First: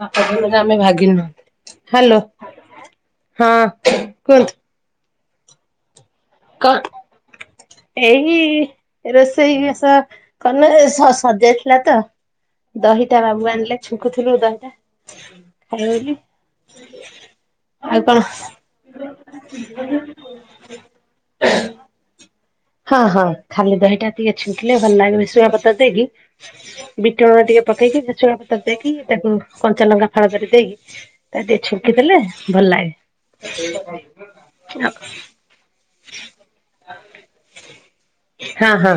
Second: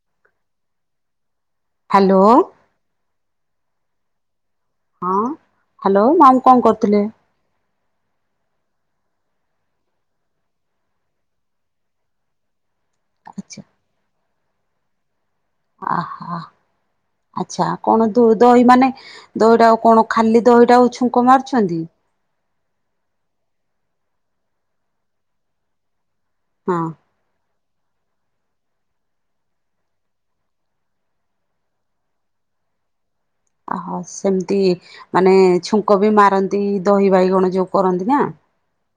[unintelligible] ଆମେ ଭାଗି ନୁହଁ। ହ୍ୟାଲୋ। ହଁ କୁହନ୍ତୁ। ହଁ ହ୍ୟାଲୋ ମାମ କଣ କରୁଥିଲେ? ଏଇ ଏ ରୋଷେଇ ଜିନିଷ କଣ ନା ସରିଯାଇଥିଲା ତ। ଦହିଟା ବାବୁ ଆଚ୍ଛା ଆଣିଲେ ଛୁଙ୍କୁଥିଲୁ ଦହିଟା ଖାଇବେ ଆହା ବୋଲି। ଆଚ୍ଛା କଣ ଦ ଦହି ମାନେ ଦହିଟା ଆଉ କଣ ଖାଲି ଦହିଟା ଆଉ ଛୁଙ୍କ ମାର ଛନ୍ତି ହଁ ହଁ ଖାଲି ଦହିଟା ଟିକେ ଛୁଙ୍କିଲେ ଭଲ ଲାଗେ ଭେରସୁଙ୍ଗ ପତ୍ର ଦେଇକି। ହଁ ବିଟ ଲୁଣ ଟିକେ ପକେଇକି ଭେରସୁଙ୍ଗା ପତ୍ର ଦେଇକି ତାକୁ କଞ୍ଚା ଲଙ୍କା ଫାଳ କରି ଦେଇକି ତା ଟିକେ ଛୁଙ୍କିଦଲେ ଭଲ ଲାଗେ। ଅହୋ ସେମିତି ମାନେ ଛୁ [unintelligible] ବି ମାରନ୍ତି ଦହି ବାଇଗଣ ଯୋଉ କରନ୍ତି ନା। ହଁ ହଁ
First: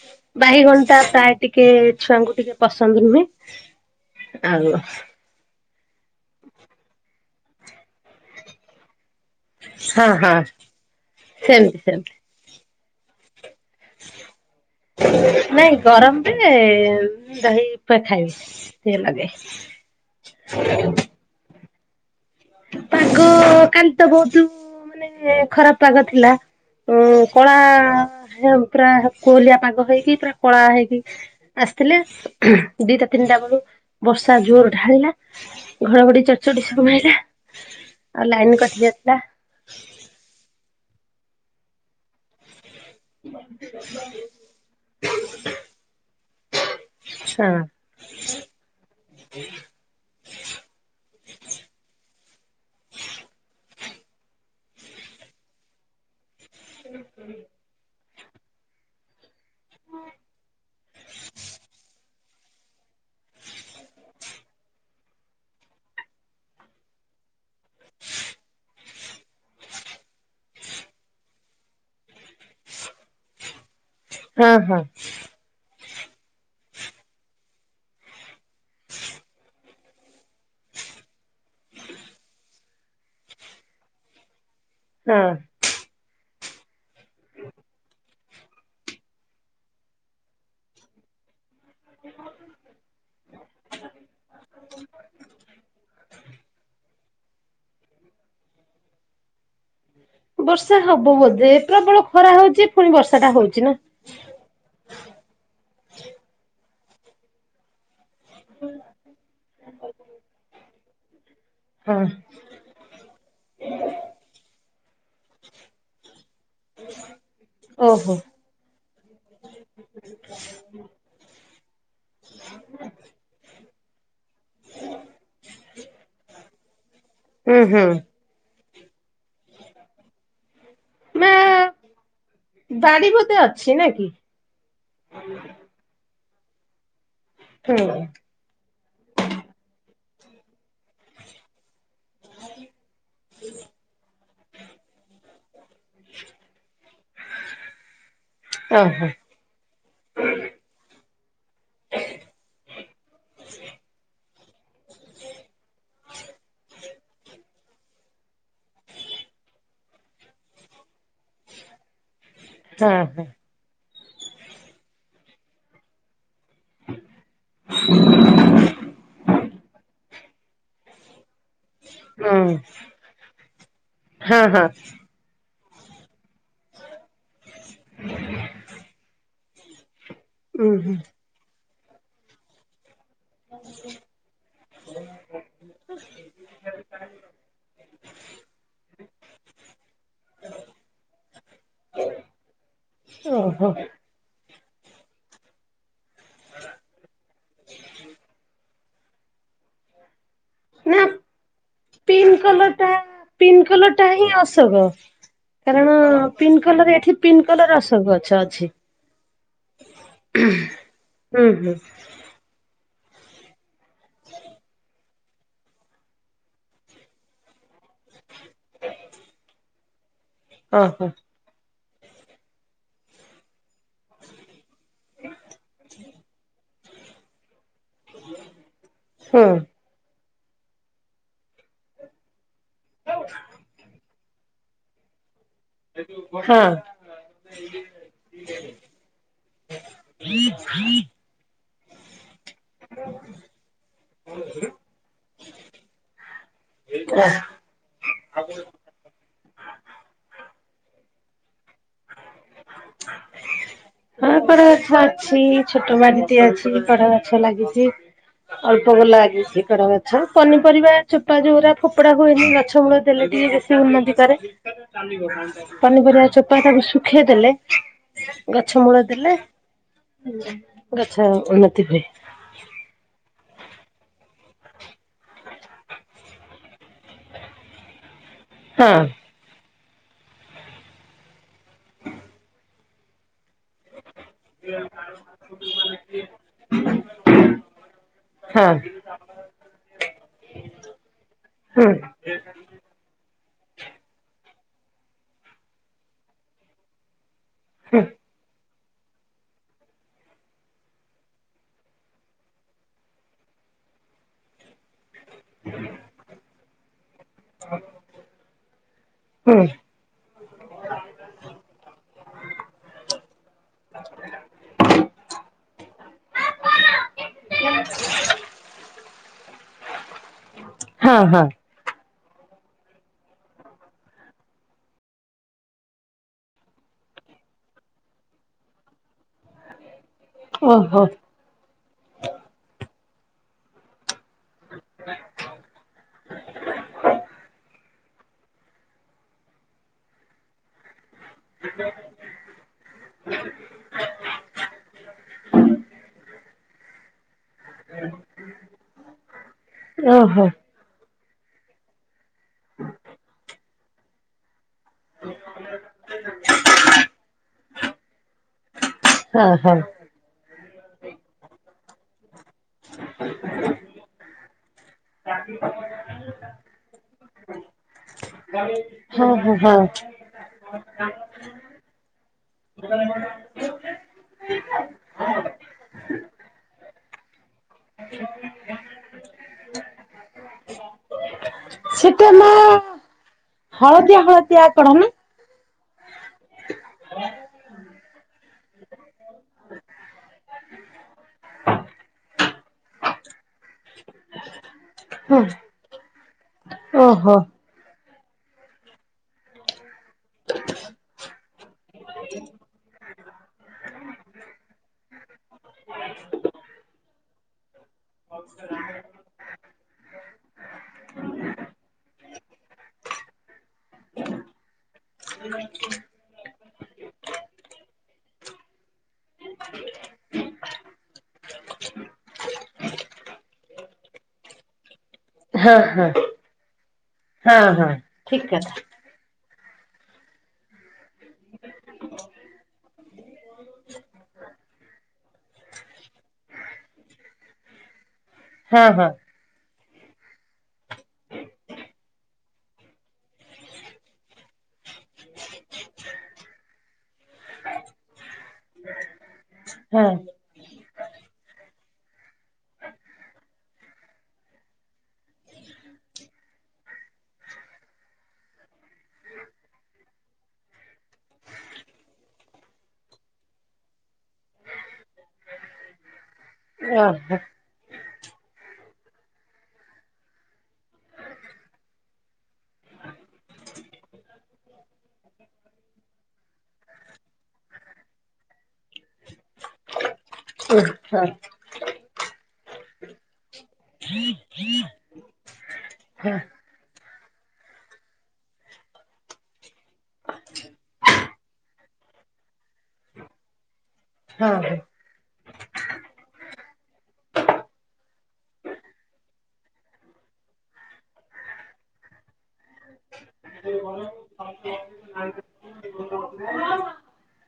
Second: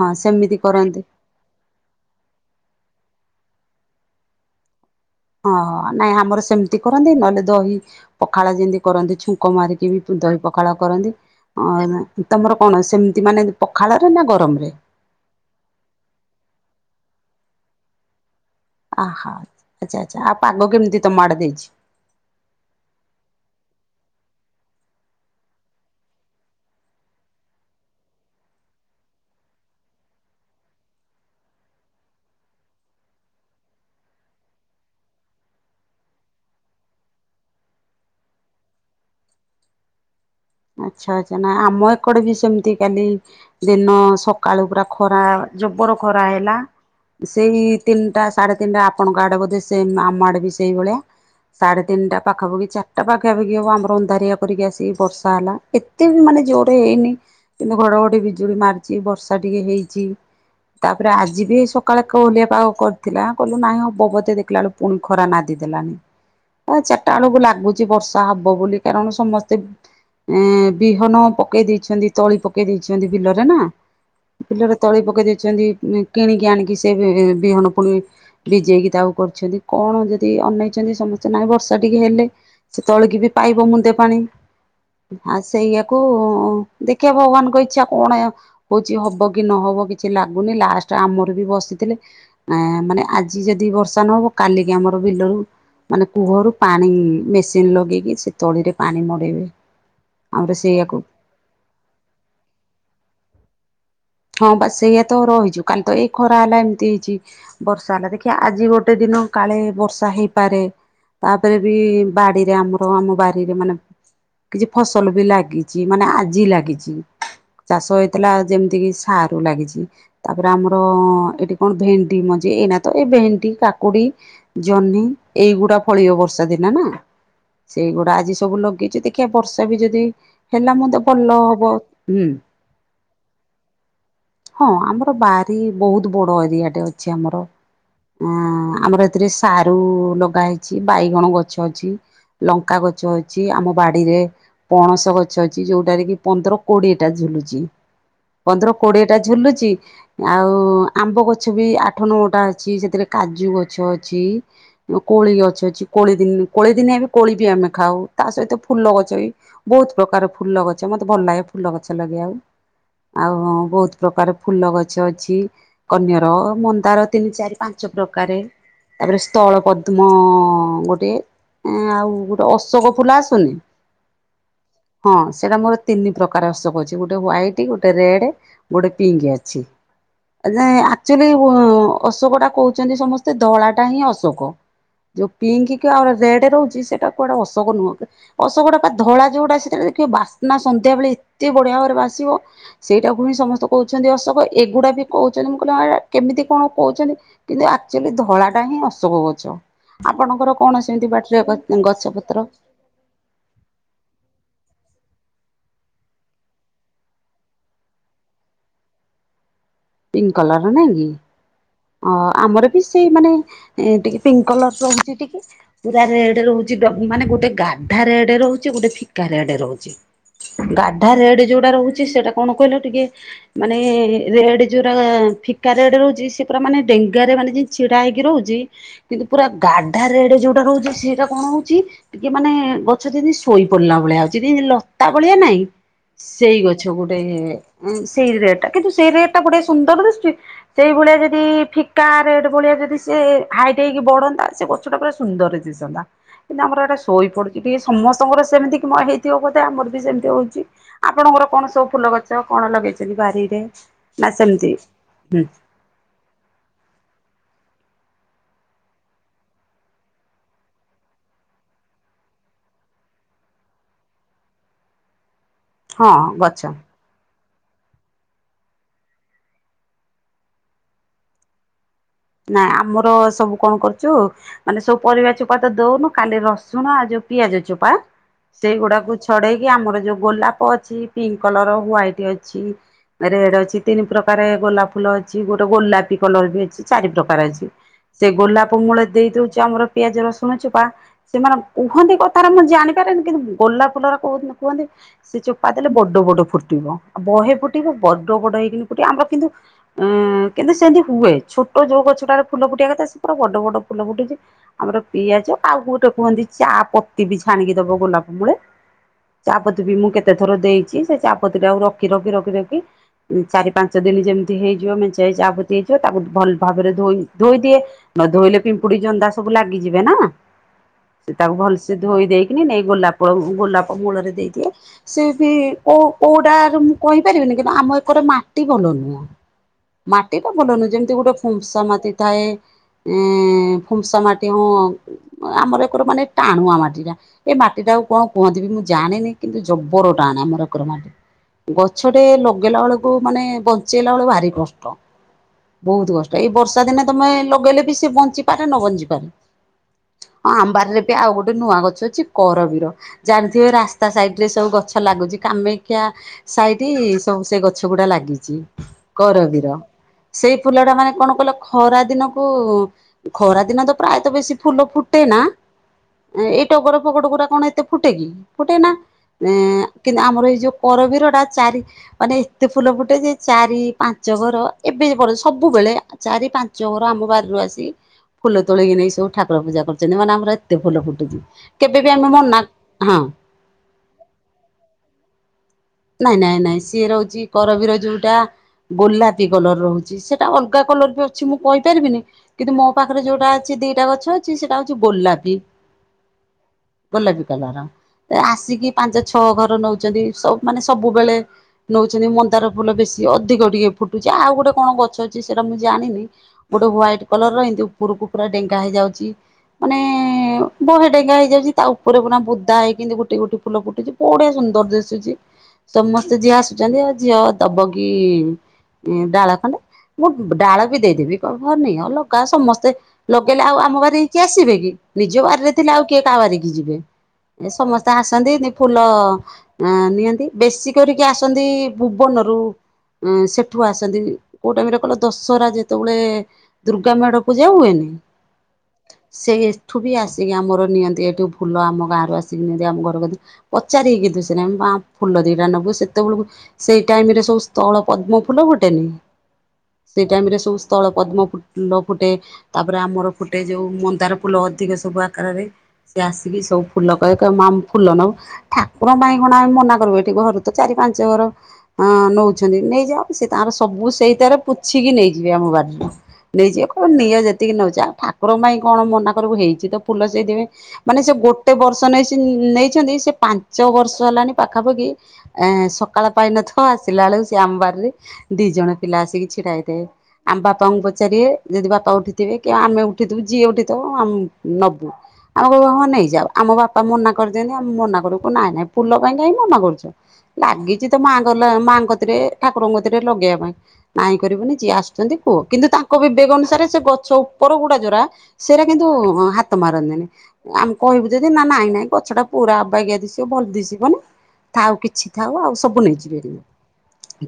ହଁ ସେମିତି ବାଇଗଣଟା କରନ୍ତି ପ୍ରାୟ ଟିକେ ଛୁଆଙ୍କୁ ଟିକେ ପସନ୍ଦ। ଆଉ ଓ ନାଇଁ ଆମର ସେମିତି କରନ୍ତି ନହେଲେ ଦହି ପଖାଳ ଯେମିତି କରନ୍ତି ଛୁଙ୍କ ମାରିକି ହଁ ବି ହଁ ଦହି ପଖାଳ କରନ୍ତି ସେମିତି ସେମିତି ତମର କଣ ସେମିତି ମାନେ ପଖାଳରେ ନା ଗରମରେ ନାଇଁ ଗରମରେ ଦହି ପା ଖାଇ। ଆହୋ ଆଚ୍ଛା ଆଚ୍ଛା ଆଉ ପାଗ କେମିତି ତମା ଆଡେ ଦେଇଛି? ପାଗ କାଲି ତ ବହୁତ ମାନେ ଖରାପ ପାଗ ଥିଲା। ଉଁ କଳା ପୁରା କୋହଲିଆ ପାଗ ହେଇକି ପୁରା କଳା ହେଇକି ଆସିଥିଲେ ଦିଟା ତିନିଟା ବେଳୁ ବର୍ଷା ଜୋର ଢାଳିଲା ଘଡଘଡି ଚଡ୍ଚଚଡି [unintelligible] ଆଉ ଲାଇନ କଟିଯାଇଥିଲା। ଆଚ୍ଛା ଆଛା ନାଁ ଆମ ଏକଡେ ବି ସେମିତି କାଲି ଦିନ ସକାଳୁ ପୁରା ଖରା ଜୋବର ଖରା ହେଲା। ହଁ ସେଇ ତିନିଟା ସାଢେ ତିନିଟା ଆପଣଙ୍କ ଆଡେ ବୋଧେ ସେମ୍ ଆମ ଆଡେ ବି ସେଇଭଳିଆ। ସାଢେ ତିନିଟା ପାଖାପାଖି ଚାର୍ ଟା ପାଖାପାଖି ହଵ ଆମର ଦାରିଆ କରିକି ଆସିକି ବର୍ଷା ହେଲା ଏତେ ବି ମାନେ ଜୋରରେ ହେଇନି କିନ୍ତୁ ଘଡଘ ବିଜୁଳି ମାରିଛି ବର୍ଷା ଟିକେ ହେଇଛି। ତାପରେ ଆଜି ବି ସକାଳେ କୋହଲିଆ ପାାଗ କରିଥିଲା କହିଲୁ ନାଇଁ ହଵ ଵୋଧେ ଦେଖିଲା ବେଳକୁ ପୁଣି ଖରା ନାଦିଲ ଚାରଟା ଆଳୁ ଗୁଲା ବର୍ଷା ହବ ବୋଲି କାରଣ ସମସ୍ତେ ଏଁ ବିହନ କଣ ପକେଇ ଦେଇଛନ୍ତି ତଳି ପକେଇ ଦେଇଛନ୍ତି ବିଲରେ ନା ହଁ ବିଲରେ ହଁ ତଳି ପକେଇ ଦେଇଛନ୍ତି କିଣିକି ଆଣିକି ସେ ବି-ଵିହନ ପୁଣି ଭଜେଇକି ତାକୁ କରିଛନ୍ତି କଣ ଯଦି ଅନେଇଛନ୍ତି ସମ ନାଇଁ ବର୍ଷା ଟିକେ ହେଲେ ସେ ତଳିକି ବି ପାଇବ ମୁନ୍ଦେ ପାଣି। ଆ ହଁ ସେଇଆକୁ ଦେଖିବା ଭଗବାନଙ୍କ ଇଚ୍ଛା କଣ ହଉଛି ହବ କି ନହବ କିଛି ଲାଗୁନି ଲାଷ୍ଟ ଆମର ବି ବସ୍ ଥିଲେ ଆ ମାନେ ଆଜି ଯଦି ବର୍ଷା ନହବ କାଲିକି ଆମର ବିଲରୁ ମାନେ କୁହରୁ ପାଣି ମେସିନ ଲଗେଇକି ସେ ତଳିରେ ପାଣି ମଡେଇବେ। ବର୍ଷା ହବ ବୋଧେ ପ୍ରବଳ ଖରା ହଉଛି ପୁଣି ବର୍ଷା ଟା ହଉଛି ନା। ହଁ ବା ସେଇଆ ତ ରହିଛୁ କାଲି ତ ଏଇ ଖରା ହେଲା ଏମିତି ହେଇଛି ବର୍ଷା ହେଲା ଦେଖିବା ଆଜି ଗୋଟେ ଦିନ କାଳେ ବର୍ଷା ହେଇପାରେ। ତାପରେ ବି ହଁ ବାଡିରେ ଆମର ଆମ ବାରିରେ ମାନେ କିଛି ଫସଲ ବି ଲାଗିଛି ମାନେ ଆଜି ଲାଗିଛି। ଚାଷ ଓହୋ ହେଇଥିଲା ଯେମିତି କି ସାରୁ ଲାଗିଛି ତାପରେ ଆମର ଏଠି କଣ ଭେଣ୍ଡି ମଞ୍ଜି ଏଇନା ତ ଏ ଭେଣ୍ଡି କାକୁଡ଼ି ଜହ୍ନି ଏଇଗୁଡା ଫଳିବ ବର୍ଷା ଦିନ ନା ହୁଁ ହୁଁ ସେଇଗୁଡା ଆଜି ସବୁ ଲଗେଇ ବର୍ଷା ବି ଯଦି ହେଲା ମତ ଭଲ ମା ହବ ହୁଁ। ବାଡି ବୋଧେ ଅଛି ନା କି? ହଁ ଆମର ବାରି ବହୁତ ବଡ ଏରିଆ ଟେ ଅଛ ଅଛି ଆମର ହୁଁ ଆ ଆମର ଏଥିରେ ସାରୁ ଲଗା ହେଇଛି ବାଇଗଣ ଗଛ ଅଛି ଲଙ୍କା ଗଛ ଅଛି ଆମ ବାଡିରେ ପଣସ ଗଛ ଅଛି ଯୋଉଟାାରେ କି ପନ୍ଦର କୋଡିଏ ଟା ଝୁଲୁଛି ପନ୍ଦର କୋ ଓହୋ କୋଡିଏଟା ଝୁଲୁଛି ଆଉ ଆମ୍ବ ଗଛ ବି ଆଠ ନଅଟା ଅଛି ସେଥିରେ କାଜୁ ଗଛ ଵଚି। କୋଳି ଗଛ ଅଛି କୋଳି ଦିନ କୋଳି ଦିନେ ଏବେ କୋଳି ବି ଆମେ ଖାଉ ତା ସହିତ ଫୁଲ ଗଛ ବି ବହୁତ ପ୍ରକାର ଫୁଲ ଗଛ ମୋତେ ଭଲ ଲାଗେ ଫୁଲ ଗଛ ଲଗେଇବା ଆଉ ଆଉ ହଁ ବହୁତ ପ୍ରକାର ଫୁଲ ଗଛ ଅଛି କନ୍ୟର ମନ୍ଦାର ତିନି ଚାରି ପାଞ୍ଚ ପ୍ରକାରେ ତାପରେ ସ୍ଥଳ ପଦ୍ମ ଗୋଟିଏ। ଆଉ ହୁଁ ଗୋଟେ ଅଶୋକ ଫୁଲ ଆସୁନି ହଁ ସେଇଟା ମୋର ତିନି ପ୍ରକାର ଅଶକ ଅଛି ଗୋଟେ ହ୍ଵାଇଟ୍ ଗୋଟେ ରେଡ୍ ଗୋଟେ ପିଙ୍କ୍ ଅଛି। ଉଁ ନାଇଁ ହୁଁ ଆକ୍ଚୁଆଲି ଅଶୋକ ଟା କହୁଛନ୍ତି ସମସ୍ତେ ଧଳାଟା ହିଁ ଅଶୋକ। ଯୋଉ ପିଙ୍କ୍ କି ଆ ରେଡ୍ ରହୁଛି ସେଟା କୁଆଡେ ଅଶୋକ ନୁହଁ ଅଶୋକ ଟା ପା ଧଳା ଯୋଉଡା ସେତେ ଦେଖିବ ବାସ୍ନା ସନ୍ଧ୍ୟା ବେଳେ ଏତେ ବଢିଆ ଭାବରେ ବାସିବ ସେଇଟାକୁ ହି ସମସ୍ତେ ଓହୋ କହୁଛନ୍ତି ଅଶୋକ ଏଗୁଡା ବି କହୁଛନ୍ତି ମୁଁ କହିଲି ହଁ ଏରା କେମିତି କଣ କହୁଛନ୍ତି କିନ୍ତୁ ଆକ୍ଚୁଆଲି ଧଳାଟା ହିଁ ଅଶୋକ ଗଛ ଆ ନା ପିଙ୍କ ପତ୍ର କଲର ଟା ପିଙ୍କ କଲର ଟା ହିଁ ଅଶୋକ। କାରଣ ପିଙ୍କ କଲର ଏଠି ପିଙ୍କ କଲର ଅଶୋକ ଗଛ ଅଛି। ପିଙ୍କ କଲର ର ନାଇଁ କି ହୁଁ ହୁଁ ଅଁ ଆମର ବି ସି ସେ ମାନେ ଏଁ ଟିକେ ପିଙ୍କ କଲର ରହୁଛି ଟିକେ ପୁରା ରେଡ ରହୁଛି ଦ ମାନେ ଗୋଟେ ଗାଢ଼ା। ଢା ରେଡେ ରହୁଛି ଗୋଟେ ଫିକା ରେଡେ ରହୁଛି। ଓହୋ ଗାଢା ରେଡ ଯୋଉଟା ରହୁଛି ସେଇଟା କଣ କହିଲ ଟିକେ ମାନେ ରେଡେ। ଯୋଉରାକ ଫିକା ରେଡେ ରହୁଛି ସେ ପୁରା ମାନେ ଡେଙ୍ଗାରେ ମାନେ ଜି ଛିଡା ହେଇକି ରହୁଛି କିନ୍ତୁ ହୁଁ ପୁରା ଗାଢା ରେଡ଼ ଯୋଉ ଟା ରହୁଛି ସେଇଟା କଣ ହଉଛି ଟିକେ ମାନେ ଗଛ ଯେମିତି ଶୋଇ ପଡିଲା ଭଳିଆ ହ ଚିରି ଲତା ଭଳିଆ ନାଇଁ। ସେଇ ହଁ ଗଛ ଗୋଟେ ଉଁ ସେଇ ରେଡଟା କିନ୍ତୁ ସେଇ ରେଡ। ଗୋଟେ ସୁନ୍ଦର ଦିଶୁଛି ସେଇଭଳିଆ ଯଦି ଫିକା ରେ ଭଳିଆ ଯଦି ସେ ହାଇଟ୍ ହେଇକି ବଢନ୍ତା ସେ ଗଛ ଟା ପୁରା ସୁନ୍ଦରରେ ଦିଶନ୍ତା କିନ୍ତୁ ଆମର ଏଇଟା ଶୋଇ ପଡ ଟିକେ ସମସ୍ତଙ୍କର ସେମିତି କି ମୋ ହେଇଥିବ ବଧେ ଅମାର ବି ସେମିତି ହଉଛି। ଆପଣଙ୍କର କଣ ସବୁ ଫୁଲ ଗଛ କଣ ଲଗେଇଛନ୍ତି ବାରିରେ? ନା ହଁ ସେମିତି ଫୁରଗଛ ଅଛି ହୁଁ ଛୋଟ ବାଡ଼ି ଟେ ଅଛି ବଡ ଗଛ ଲାଗିଛି। ଅଳ୍ପ ଗୋଲ ଲାଗିଛି କଡ ଗଛ ପନିପରିବା ଚୋପା ଯୋଉଗୁରା ଫୋପଡା ହୁଏନି ଗଛ ମୂଳ ଦେଲେ ଟି ଟିକେ ବେଶୀ ଉନ୍ନତି କରେ ହଁ ପନିପରିବା ଚୋପା ଗଛ। ତାକୁ ଶୁଖେଇଦଲେ। ଗଛ ମୂଳରେ ଦେଲେ ଗଛ ଉନ୍ନତି ହୁଏ। ନାଇଁ ଆମର ସବୁ କଣ କରୁଛୁ। ମାନେ ସବୁ ପରିବା ଚୋପା ତ ଦଉନୁ ଖାଲି ରସୁଣ ଆଉ ଯୋଉ ପିଆଜ ଚୋପା ହଁ ସେଇଗୁଡାକୁ ଛଡେଇ କି ଆମର ଯୋଉ ଗୋଲାପ ଅଛି ପିଙ୍କ କଲର, ହ୍ଵାଇଟ୍ ଅଛି, ରେଡ୍ ଅ ଅଛି ତିନି ପ୍ରକାରେ ଗୋଲାପ ଫୁଲ ଅଛି ଗୋଟେ ଗୋଲାପୀ କଲର ବି ଅଛି ଚାରି ପ୍ରକାର ଅଛି। ସେ ଗୋଲାପ ହଁ ମୂଳେ ଦେଇ ଦଉଛି ଆମର ପିଆଜ, ରସୁଣ ଚୁପା ସେମାନେ ହୁଁ କୁହନ୍ତି କଥାରେ ମୁଁ ଜାଣିପା [unintelligible] କିନ୍ତୁ ଗୋଲାପ ଫୁଲର କଉଦିନ। କୁହନ୍ତି ସେ ଚୋପା ଦେଲେ ବଡ ବଡ ଫୁଟିବ ଆଉ ବହେ ଫୁଟିବ ବଡ ବଡ ହେଇକି ଗୋଟେ ଆମ୍ୱ କିନ୍ତୁ ଅଁ କିନ୍ତୁ ସେମିତି ହୁଏ ଛୋ ଆଉ ଯୋଉ ଗଛଟାରେ ଫୁଲ ଫୁଟିବା କଥା ସେ ପୁରା ବଡ ବଡ ଫୁଲ ଫୁଟୁଛି। ଆମର ପିଆଜ ଆଉ ଗୁଟେ କୁହନ୍ତି, ଚା ପତି ବି ଛାଣିକି ଦବ ଗୋଲାପ ମୂଳେ। ହୁଁ ଚାପତି ବି ମୁଁ କେତେ ଥର ଦେଇଛି ସେ ଚାପତି ଟା ଆଉ ରଖି ରଖି ରଖି ରଖି। ଚାରି ପାଞ୍ଚ ଦିନି ଯେମିତି ହେଇଯିବ ମେଞ୍ଚାଏ ଚା ପତି ହେଇଯିବ ତାକୁ ଭଲ ଭାବରେ ଧୋଇ ଧୋଇ ଦିଏ ନ ଧୋଇଲେ ପିମ୍ପୁଡି ଜନ୍ଦା ସବୁ ଲାଗିଯିବେ ନା। ହଁ ସେ ହଁ ତାକୁ ଭଲସେ ଧୋଇ ଦେଇକିନି ନେଇ ଗୋଲାପ ଗୋଲାପ ମୂଳରେ ଦେଇଦିଏ ସେ ବି କଉ କଉଟା ର କହିପାରିବିନି କିନ୍ତୁ ଆମ ଏକର ମାଟି ଭଲ ନୁହ। [inaudible] ମାଟିଟା ଭଲ ନୁହେ ଓହୋ ଯେମିତି ଗୁଟେ। ମାତି ଥାଏ ଏଁ ଫୁମସା ମା ତେଣୁ ଆମର ଏକର ମାନେ ଟାଣୁଆ ମାଟି ଟା ଏ ମାଟି ଟା କଣ କୁହନ୍ତିି ବି ମୁଁ ଜାଣିନି କିନ୍ତୁ ଜବର ଟାଣେ ଆମର ଏକର ମାଟି। ଗଛ ଟେ ଲଗେଇଲା ବେଳକୁ ମାନେ ବଞ୍ଚେଇଲା ବେଳକୁ ଭାରି କଷ୍ଟ ବହୁତ କଶ ଏଇ ବର୍ଷା ଦିନେ ତମେ ଲଗେଇଲେ ବି ସେ ବଞ୍ଚିପାରେ ନ ବଞ୍ଚିପାରେ। ଓହୋ ହଁ ଆମ ବାରି ରେ ବି ଆଉ ଗୋଟେ ନୂଆ ଗଛ ଅଛି କରବୀର ଜାଣିଥିବେ ରାସ୍ତା ସାଇଡ ରେ ସବୁ ଗ ଛ ଲାଗୁଛି କାମେଖିଆ ସାଇଟି ସବୁ ସେ ଗଛ ଗୁଡା ଲାଗିଚି। ହଁ କରବିର ହଁ ସେଇ ଫୁଲ ଟା ମାନେ କଣ କହିଲ ଖରା ଦିନକୁ ଖରା ଦିନ ତ ପ୍ରାୟତଃ ବେଶୀ ଫୁଲ ଫୁଟେ ନା। ଏଇ ଟଗର ଫଗଡ ଗୁଡା କଣ ଏତେ ଫୁଟେ କି ଫୁଟେନା। ହଁ ହଁ ହଁ ଏଁ କିନ୍ତୁ ଆମର ଏଇ ଯୋଉ କରବୀର ଟା ଚାରି ମାନେ, ଏତେ ଫୁଲ ଫୁଟେ ଯେ ଚାରି ପାଞ୍ଚ ପାଞ୍ଚ ଘର ଏବେ ପ ସବୁବେଳେ ଚାରି, ପାଞ୍ଚ ଘର ଆମ ବାରି ରୁ ଆସି ଫୁଲ ତୋଳକି ନେଇ ସବୁ ଠାକୁର ପୂଜା କରୁଛନ୍ତି। ମାନେ ଆମର ଏତେ ଫୁଲ ଫୁଟୁଛି କେବେ ବି ସେଟା ଆମେ ମା ମନା ହଁ। ହଳଦିଆ ହଳଦିଆ କଢ ନା? ନାଇଁ, ନାଇଁ, ନାଇଁ ସିଏ ରହୁଛି କରବୀର ଯୋଉଟା ଗୋଲାପି କଲର ରହୁଛି। ସେଇଟା ଅଲଗା କଲର ବି ଅଛି। ମୁଁ କହିପାରିବିନି, କିନ୍ତୁ ମୋ ପାଖରେ ଯୋଉଟା ଦିଟା ଗଛ ଅଛି, ସେଟା ହଉଛି ହଁ ଗୋଲାପୀ, ଓହୋ ଗୋଲାପୀ କଲର। ଆସିକି ପାଞ୍ଚ, ଛଅ ଘର ନଉଛନ୍ତି। ସବୁ ମାନେ, ସବୁବେଳେ ନେଉଛନ୍ତି ମନ୍ଦାର ଫୁଲ, ବେଶୀ ଅଧିକ ଟିକେ ଫୁଟୁଛି। ଆଉ ଗୋଟେ କଣ ଗଛ ଅଛି, ସେଟା ମୁଁ ଜାଣିନି, ଗୋଟେ ହ୍ୱା କଲର ର ଏମିତି ଉପରକୁ ପୁରା ଡେଙ୍ଗା ହେଇଯାଉଛି। ମାନେ, ବହେ ଡେଙ୍ଗା ହେଇଯାଉଛି ତା ଉପରେ ପୁରା ବୁଦା ହେଇକି ଏଣି ଗୋଟେ ଗୋଟେ ଫୁଲ ଫୁଟୁଛି, ବଢ଼ିଆ ସୁନ୍ଦର ଦିଶୁଛି। ସମସ୍ତେ ଯିଏ ଆସୁ ଛନ୍ତି ଆଉ ଝିଅ ଦବକି ଡାଳ ଖଣ୍ଡେ? ମୁଁ ଡାଳ ବି ଦେଇଦେବି ହଁ, ନିଅ ଲଗାଅ ସମସ୍ତେ ଲଗେଇଲେ ଆଉ ଆମ ଘରେ ହେଇକି କିଏ ଆସିବେ କି? ନିଜ ବାରିରେ ହଁ ଥିଲେ ଆଉ ହଁ କିଏ କାହା ବାରିକି ଯିବେ? ହଁ ଏ ହଁ ସମସ୍ତେ ଠିକ ଆସନ୍ତି କଥା ଏମିତି ଫୁଲ ଆ ନିଅନ୍ତି ବେଶୀ କରିକି ଆସନ୍ତି ଭୁବନରୁ ସେଠୁ ଆସନ୍ତି। କୋଉ ଟାଇମ ରେ କହିଲ? ଦଶହରା ଯେତେବେଳେ ଦୁର୍ଗା ମେଢ ପୂଜା ହୁଏନି। ହଁ, ହଁ। ଠୁ ବି ଆସିକି ଆମର ନିଅନ୍ତି, ଏଇଠୁ ଫୁଲ ଆମ ଗାଁ ରୁ ଆସିକି ନିଅନ୍ତି। ଆମ ଘରକତି ପଚାରିକି କିନ୍ତୁ ସେନା ମା ଫୁଲ ଦିଟା ନେବୁ, ସେତେବେଳକୁ, ସେଇ ଟାଇମ୍ ରେ ସବୁ ସ୍ଥଳ ପଦ୍ମ ଫୁଲ ଫୁଟେନି। ହଁ ସେଇ ଟାଇମ୍ ରେ ସବୁ ସ୍ଥଳ ପଦ୍ମପୁତ ଫୁଲ ଫୁଟେ, ତାପରେ ଆମର ଫୁଟେ ଯୋଉ ମନ୍ଦାର ଫୁଲ ଅଧିକ ସବୁ ଆକାରରେ। ସେ ଆସିକି ସବୁ ଫୁଲ କହିବେ କ ମା ଫୁଲ ନବୁ ଠାକୁର ପାଇ କଣ ଆମେ ମନା ଠିକ ଘରୁ ତ ଚାରି ପାଞ୍ଚ ଘର ଆଁ ନେଉଛନ୍ତି ନେଇଯାଉ ସେ ତାଙ୍କର ସବୁ ସେଇତରେ ପୋଛି କି ନେଇଯିବେ ଆମ ବାଡିରୁ ନେଇଯିବେ କଣ ଓହୋ ନିଆ ଯେତିକି ନଉଛ ଆଉ ଠାକୁର ପାଇଁ କଣ ମନା କରିବ ହେଇଛି ତ ଫୁଲ ସେଇଦେ ମାନେ ସେ ଗୋଟେ ବର୍ଷ ନେଇସ ନେଇଛନ୍ତି ସେ ପାଞ୍ଚ ଦ ବର୍ଷ ହେଲାଣି ପାଖାପାଖି ଏ ସକାଳ ପାଇନଥିବ ଆସିଲା ଆଳକୁ ସେ ଆମ ବାରିରେ ଦି ଜଣ ପିଲା ଆସିକି ଛିଡା ହେଇଥିଏ ଆମ ବାପାଙ୍କୁ ହଁ ହଁ ପଚାରିଏ ଯଦି ବାପା ଉଠିଥିବେ କି ଆମେ ଉଠିଥିବୁ ଯିଏ ଉଠିଥିବ ଆମ ନବୁ ଆମେ କହିବୁ ହଁ ନେଇଯାଅ ଆମ ବାପା ବା ମନା କରିଦେନ୍ତି ଆମେ ମନା କରୁ ନାଇଁ ନାଇଁ ଫୁଲ ପାଇଁ କାଇଁ ମନା କରୁ ଚ ଲାଗିଚି ତ ମାଙ୍କ ନ ମାଙ୍କ କତିରେ। ଠାକୁରଙ୍କ କତିରେ ଲଗେଇବା ପାଇଁ ନାହିଁ ହଁ କରିବୁନି ଯିଏ ଆସୁଛନ୍ତି କୁହ କିନ୍ତୁ ତାଙ୍କ ବିବେକ ଅନୁସାରେ ସେ ଗଛ ଉପ ଉପରଗୁଡା ଯୋରା ସେଇରା କିନ୍ତୁ ହାତ ମାରନ୍ତେନି ଆମେ କହିବୁ ଯଦି ନା ନାଇଁ-ନାଇଁ ଗଛଟା ପୁରା ଅବାଗିଆ ଦିଶିବ ଭଲ ଦିଶିବନି ଥାଉ କିଛି ଥାଉ ଆଉ ସବୁ ନେଇଯିବେ।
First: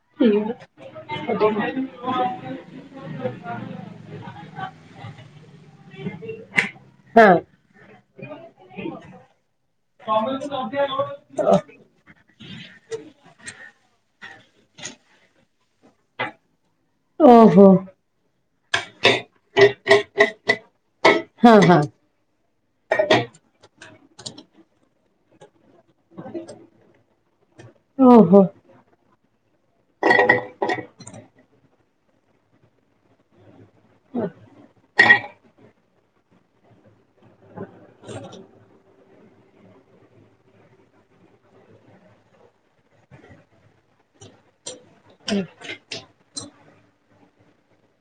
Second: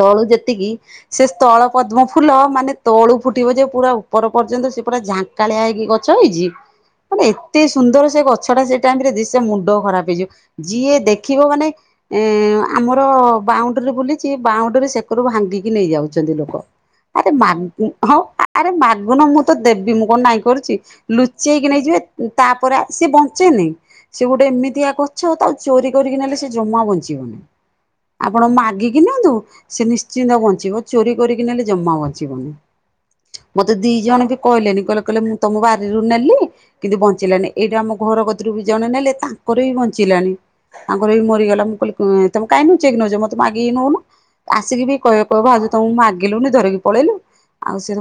ତଳୁ ଯେତିକି ସେ ସ୍ଥଳ ପଦ୍ମ ଫୁଲ ମାନେ ତଳୁ ଫୁଟିବ ଯେ ପୁରା ଉପର ପର୍ଯ୍ୟ ନ୍ତ, ସେ ପରା ଝାଙ୍କାଳିଆ ହେଇକି ଗଛ ହେଇଛି। ମାନେ ହଁ ହଁ ଏତେ ସୁନ୍ଦର ସେ ଗଛ ଟା ସେ ଟାଇମ ରେ ସେ ମୁଣ୍ଡ ଖରାପ ହେଇଯିବ ଯିଏ ଦେଖ ଖିବ ମାନେ ଏଁ ଆମର ବାଉଣ୍ଡ୍ରି ବୁଲି ବାଉଣ୍ଡ୍ରି ରେ ସେକରୁ ଭାଙ୍ଗିକି ନେଇ ଯାଉଛନ୍ତି ଲୋକ ଆରେ ଓହୋ ମାଗି ହଁ ଆରେ ମାଗୁନ ମୁଁ ତ ଦେବି ମୁଁ କଣ ନାଇଁ କରୁଛି ହଁ ଲୁଚେଇକି ହଁ ଓହୋ ନେଇଯିବେ ତା ପରେ ସିଏ ବଞ୍ଚେନି ସେ ଗୋଟେ ଏମିତିଆ ଗଛ ତା ଚୋରି କରିକି ନେଲେ ସେ ଜମା ବଞ୍ଚିବନି। ଆପଣ ହଁ ମାଗିକି ନିଅନ୍ତୁ ସେ ନିଶ୍ଚିନ୍ତ ବଞ୍ଚିବ ଚୋରି କରିକି ନେଲେ ଜମା ବଞ୍ଚିବନି ମତେ ଦି ଜଣ ବି କହିଲେନି କହିଲେ-କହିଲେ ମୁଁ ତମ ବା ରୁ ନେଲି କିନ୍ତୁ ବଞ୍ଚିଲାନି ଏଇଟା ଆମ ଘର କଦିରୁ ବି ଜଣେ ନେଲେ ତାଙ୍କର ବି ବଞ୍ଚିଲାନି। ତାଙ୍କର ବି ମରିଗଲା ମୁଁ ତମେ କାହିଁ ନୁଚେକ ନଉଛ ମୋତେ ମାଗିକି ନଉନ, ଆ ଆସିକି ବି କହିବ। କହିବ ଆାଉ ତମକୁଁ ମାଗିଲୁନି ଧରିକି ପଳେଇଲୁ। ଆଉ ସେଏ ତ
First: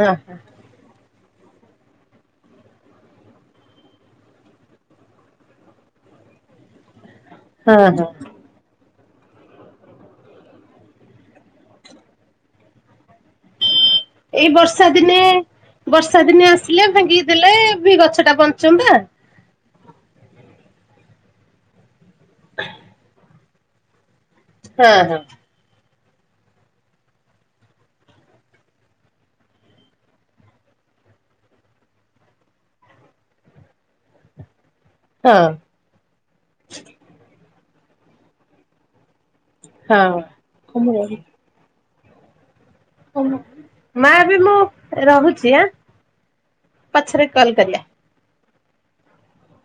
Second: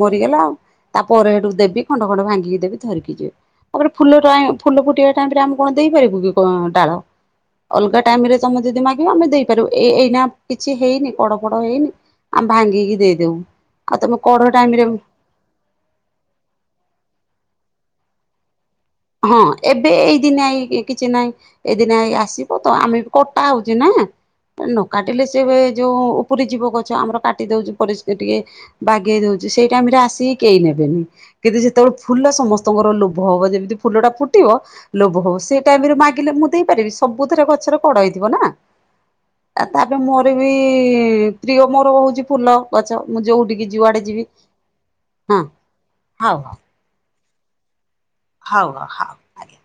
ହଁ ଆଉ ତା ପରେ ସେଠୁ ଦେବି ଖଣ୍ଡ ଖଣ୍ଡ ଭାଙ୍ଗିକି ଦେବି ଧରିକି ଯିବେ, ତାପ ଫଲ ଟାଇମ ଫୁଲ ଫୁଟିବା ଟାଇମରେ ଆମେ କଣ ଦେଇପାରିବୁ? [unintelligible] ଡାଳ ହଁ ଅଲଗା ହଁ ଟାଇମ ରେ ତମେ ଯଦି ମାଗି ବ ଆମେ ଦେଇପାରୁୁ ଏ ଏଇନା କିଛି ହେଇନି କଡ ପଡ ହେଇନି ଆମେ ଭାଙ୍ଗିକି ଦେଇଦଉ। ଏଇ ବର୍ଷା ଦିନେ ବର୍ଷା ଦିନେ ଆସିଲେ ଭାଙ୍ଗି ଦେଲେ ବି ଗଛ ଟା ବଞ୍ଚ ଚମ୍ବା ହଁ ଏବେ ଏଇ ଦିନେ ଆଇ କିଛି ନାହିଁ ଏଇ ଦିନ ଆଇ ଆସିବ ତ ଆମେ କଟା ହଉଛି ନା। ନ ହଁ କାଟିଲେ ସେବେ ଯୋଉ ଉପୁରି ଯିବ ଗଛ ଆମର କାଟି ଦଉଛି ପରିସ୍ଥିତି ଟିକେ ବାଗେଇ ଦଉଛି ସେଇ ଟାଇମ ରେ ଆସିକି କେହି ନେବେ ନି କିନ୍ତୁ ଯେତେବେଳେ ଫୁଲ ସମସ୍ତଙ୍କର ଲୋଭ ହବ ଯେମିତି ଫୁଲ ଟା ଫୁଟିବ ଲୋଭ ହବ ହଁ ସେଇ ଟାଇମରେ ମାଗିଲେ ମୁଁ ଦେଇପାରିବି ସବୁଥିରେ କ ରେ କଡ ହେଇଥିବ ନା ତାପରେ ହଁ ମୋର ବି ପ୍ରିଅ। ମୋର ହଉଚି ଫୁଲ। ଗଛ ଓ ମୁଁ ହୋ ଯୋଉଠିକି ଯୁଆଡେ ମା ଯିବି ଏବେ ମୁଁ ହଁ ରହୁଚି ଆଁ ହଉ ହଉ ପଛରେ କଲ କରିଆ। ହଉ ହଉ ଆଜ୍ଞା।